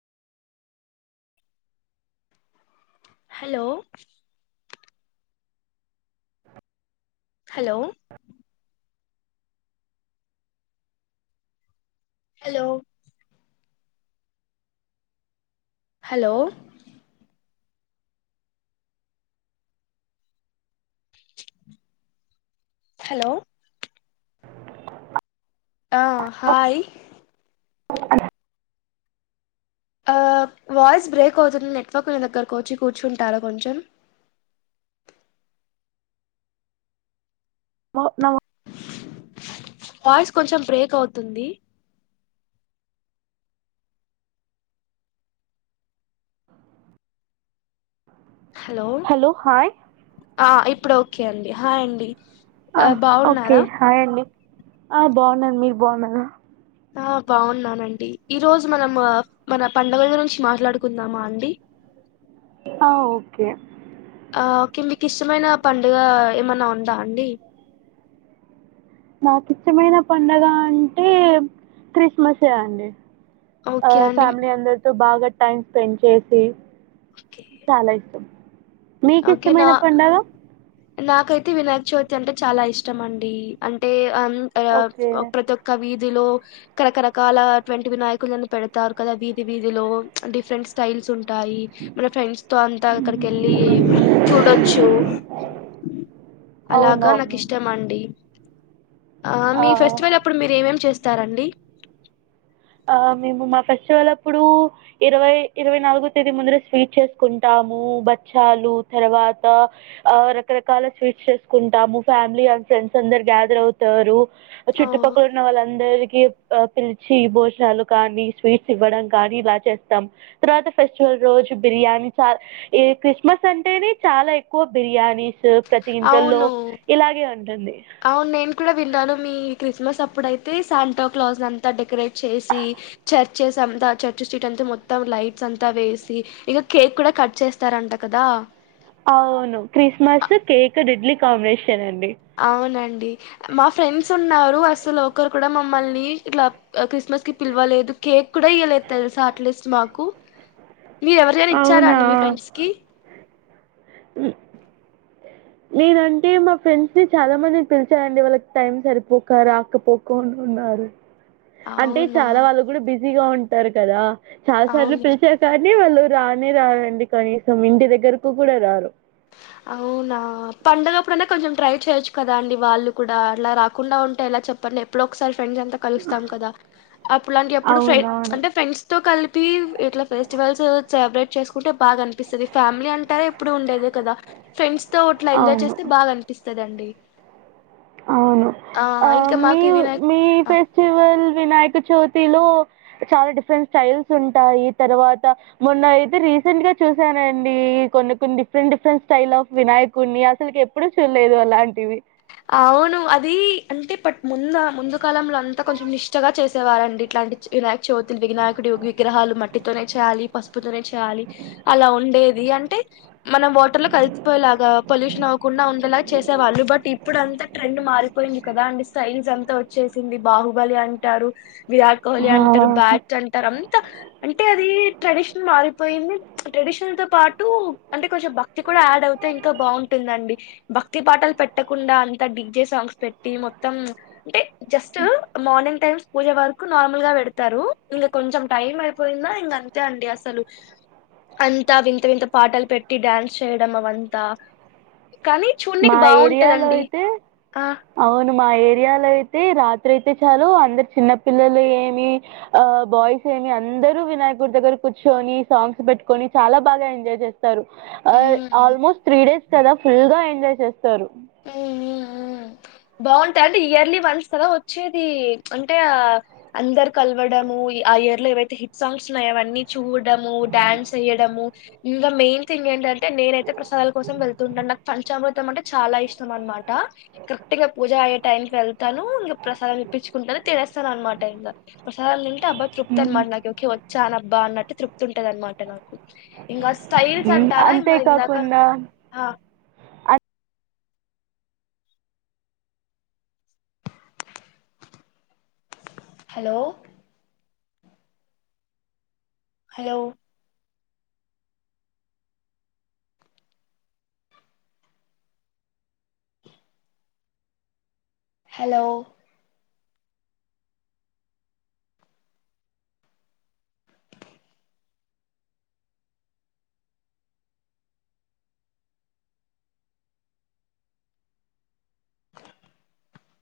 Hello hello hello hello hello ఆ hi ఆ voice break అవుతుంది నెట్వర్క్ న దగ్గరకు వచ్చి కూర్చుంటారా కొంచెం వావ్ నవో వాయిస్ కొంచెం బ్రేక్ అవుతుంది హలో హాయ్ ఆ ఇప్పుడు ఓకే అండి హాయ్ అండి ఆ ఓకే హాయండి ఆ బాగున్నాను మీరు బాగున్నారా ఆ బాగున్నానండి ఈ రోజు మనమ్ అ మన పండుగల గురించి మాట్లాడుకుందామండి ఆ ఓకే ఆ ఓకే మీకు ఇష్టంమైన పండుగ ఏమన్నా ఉందా అండి నాకు ఇష్టంమైన పండుగ అంటే క్రిస్మసే అండి ఆ ఓకే అండి ఫ్యామిలీ అందరితో బాగా టైమ్ స్పెండ్ చేసి చాలా ఇష్టం మీకు ఒకే నా ఇష్టమైన పండగ నా నాకైతే వినాయక చవితి అంటే చాలా ఇష్టం అండి అంటే హం ఆ ఓకే ప్రతోక్క విద్ దిలో కార్ కార్ రకాల అటువంటి వినాయకులని పెడతారు కదా వీధి వీధిలో డిఫరెంట్ స్టైల్స్ ఉం ఉంటాయి మన ఫ్రెండ్స్ తో అంతా అక్కడికి వెళ్లి చూడొచ్చు అలాగా నాకు అవునవును ఇష్టం అండి మీ ఫెస్టివల్ అప్పుడు మీరు ఎం ఎం చేస్తారండి ఆ మేము మా ఫెస్టివల్ అప్పుడు ఇరవై ఇరవై నాలుగో తేదీ ముందర స్వీట్ చేసుకుంటా టాము బచ్చలు తర్వాత రకరకాల స్వీట్స్ చేసుకుంటాము ఫ్యామిలీ అన్ ఫ్రెండ్స్ అందరు గ్యాదర్ అవుతారు ఓ చుట్టుపక్కల ఉన్న వాళ్ళందరికి పిలిచి భో చ్చలు కానీ స్వీట్స్ ఇవ్వడం కానీ ఇలా చేస్తాం తర్వాత ఫెస్టివల్ రోజు బిర్యానీ చాల్ ఈ క్రిస్మస్ అంటేనే చాలా ఏక్కువ బిర్యానీస్ ప్రతి ఇంట్లల్లో అవును ఇలాగే ఉంటుంది అవును నేను కూడా విన్నను మీ క్రిస్మస్ అప్ ప్పుడైతే సంతాక్లేస్ అంతా డెకరేట్ చేసి చర్చెస్ అంతా చర్చెస్టీట్ అంతా మొత్తం ల లైట్స్ అంతా వేసి ఈగ కేక్ కూడా కట్ చేస్తారు అంట కదా అవును అ- క్రిస్మస్ కేక్ డేడ్లీ కాంబినేషన్ అండి అవునండి మా ఫ్రెండ్స్ ఉన్నారు అసలు ఒకరు కూడా మమ్మల్ని ఇట్లా క్రిస్మస్ కి పిలవలేదు కేక్ కూడా ఇయ్యలేదు తెలుసా అట్లీస్ట్ మాకు మీ ఎవరైనా ఇచ్చారా అవునా అండి మీ ఫ్రెండ్స్ కి మ్ నేనంటే మా ఫ్రెండ్స్ ని చాలా మంది పిలిచాఅండి వాళ్ళకి టైం సరిపోక రాకపోకు కున్నారు అంటే అవునా చాలా వాళ్ళు కూడా బిజీగా ఉంటారు కదా చాలా సార్లు అవును పిలిచారు కానీ వాళ్ళు రానే రారు అండి కనీసం ఇంటి దగ్గరకు కూడా రారు అవునా పండగప్పుడన్న కొంచెం ట్రై చేయొచ్చు కదా అండి వాళ్ళు కూడా అలా రాకుండా ఉంటే ఎలా చెప్ పండి ఎప్పుడో ఒకసారి ఫ్రెండ్స్ అంత కలుస్తాం కదా అప్పుడులాంటి ఎప్పుడు అవునవును. అంటే ఫ్రెండ్స్ తో కలిపి ఇట్లా ఫెస్ట్ వేల్స్ సెల్బ్రేట్ చేసుకుంటే బాగా అనిపిస్తది ఫ్యామిలీ అంటే అది ఎప్పుడు ఉండేదే కదా ఫ్రెండ్స్ తో ఉంట్ల ఎంజాయ్ అవును. చేస్తే బాగా అనిపిస్తందండి అవును ఆ ఇంకా మీ మాకు వినాయక్ మీ ఆ ఫెస్టివల్ వినాయకచవితి లో చాలా డిఫరెంట్ స్టైల్స్ ఉంటాయి తర్వాత మొన్న అయితే రీ రీసెంట్ గా చూసానండి కొన్ని కొన్ని డిఫరెంట్ డిఫరెంట్ స్టైల్ ఆ వినాయకుడిని అసలుకి ఎప్పుడూ చూళ్ళేదు అలంటివి అవును అది అంటే పాట్ ముందా ముందు కాలంల అంతా కొంచెం నిష్టగా చేసేవారండి ఇట్లాంటి వినాయకచవితి వినాయకుడు విగ్రహాలు మట్టితోనే చేయాలి పసుపుతోనే చేయాలి అలా ఉండేది అంటే మనం వాటర్ లో కలిసిపోయేలాగా పొల్యూషన్ అవకుండా ఉండేలాగా చేసేవాళ్ళు బట్ ఇప్పుడు అంతా ట్రెండ్ మారిపోయింది కదా అంటే స్టైల్స్ అంతా వచ్చేసింది బాహుబలి అంటారు విరాట్ కోహ్లీ ఆహా అంటారు బాట్ అంటారు అంతా అంటే అది ట్రెడిషన్ మారిపోయింది ట్రెడిషనల్ తో పాటు అంటే కొచం భక్తి కూడా యాడ్ అవుతే ఇంకా బాగుంటుందండి భక్తి పాటల్ పెట్టకుండా అంతా డిగ్జే సాంగ్స్ పెట్టి మొత్తం అంటే జస్ట్ మార్నింగ్ టైమ్స్ పూజ వరకు నార్మల్ గా పెడుతారు ఇంగ కొంచం టైం అయిపోయిందా ఇంగ అంతే అండి అసలు అంతా వింత వింత పాటలు పెట్టి డ్యాన్స్ చేయడం అవంత కని చూనిక బాగు ఇయాల ఐతే అవును మా ఏరియాలో అయితే రాత్రి అయితే చాలు అందరు చిన్న పిల్లలు ఏమి ఆ బాయ్స్ మీ అందరు వినాయకుడి దగ్గర కూర్చొని సాంగ్స్ పెట్టుకోని చాలా బాగా ఎంజాయ్ చేస్ ఉమ్ ఆల్మోస్ట్ త్రీ డేస్ కదా ఫుల్ గా ఎంజాయ్ చేస్తారు మ్ మ్ బావుంటాది అంటే ఇయర్లీ ఒన్స్ కదా వచ్చేది అంటే అందరు కలువడము ఆ ఇయర్ లో ఏవైతే హిట్ సాంగ్స్ ఉన్నాయో అవన్నీ చూడము, డాన్స్ వేయడము, ఇంకా మెయిన్ థింగ్స్ ఏంటంటే అంటే నేనైతే ప్రసాదాల కోసం వెళ్తుంటాను నాకు పంచామృతం అంటే చాలా ఇష్టం అనమాట ఇం పూజ అయ్యే టైంకి వెళ్తాను ఇంకా ప్రసాదం ఇప్పించుకుంటాను తినేస్తాను అనమాట ప్రసాదం అబ్బా తృప్తి అనమాట నాకు కే వచ్చా అబ్బ అట్టు తృప్తి ఉంటది అనమాట నాకు ఇంకా స్టైల్స్ అ అంటారా ఇ ఇందాక అంతేకాకుండా హలో హలో హలో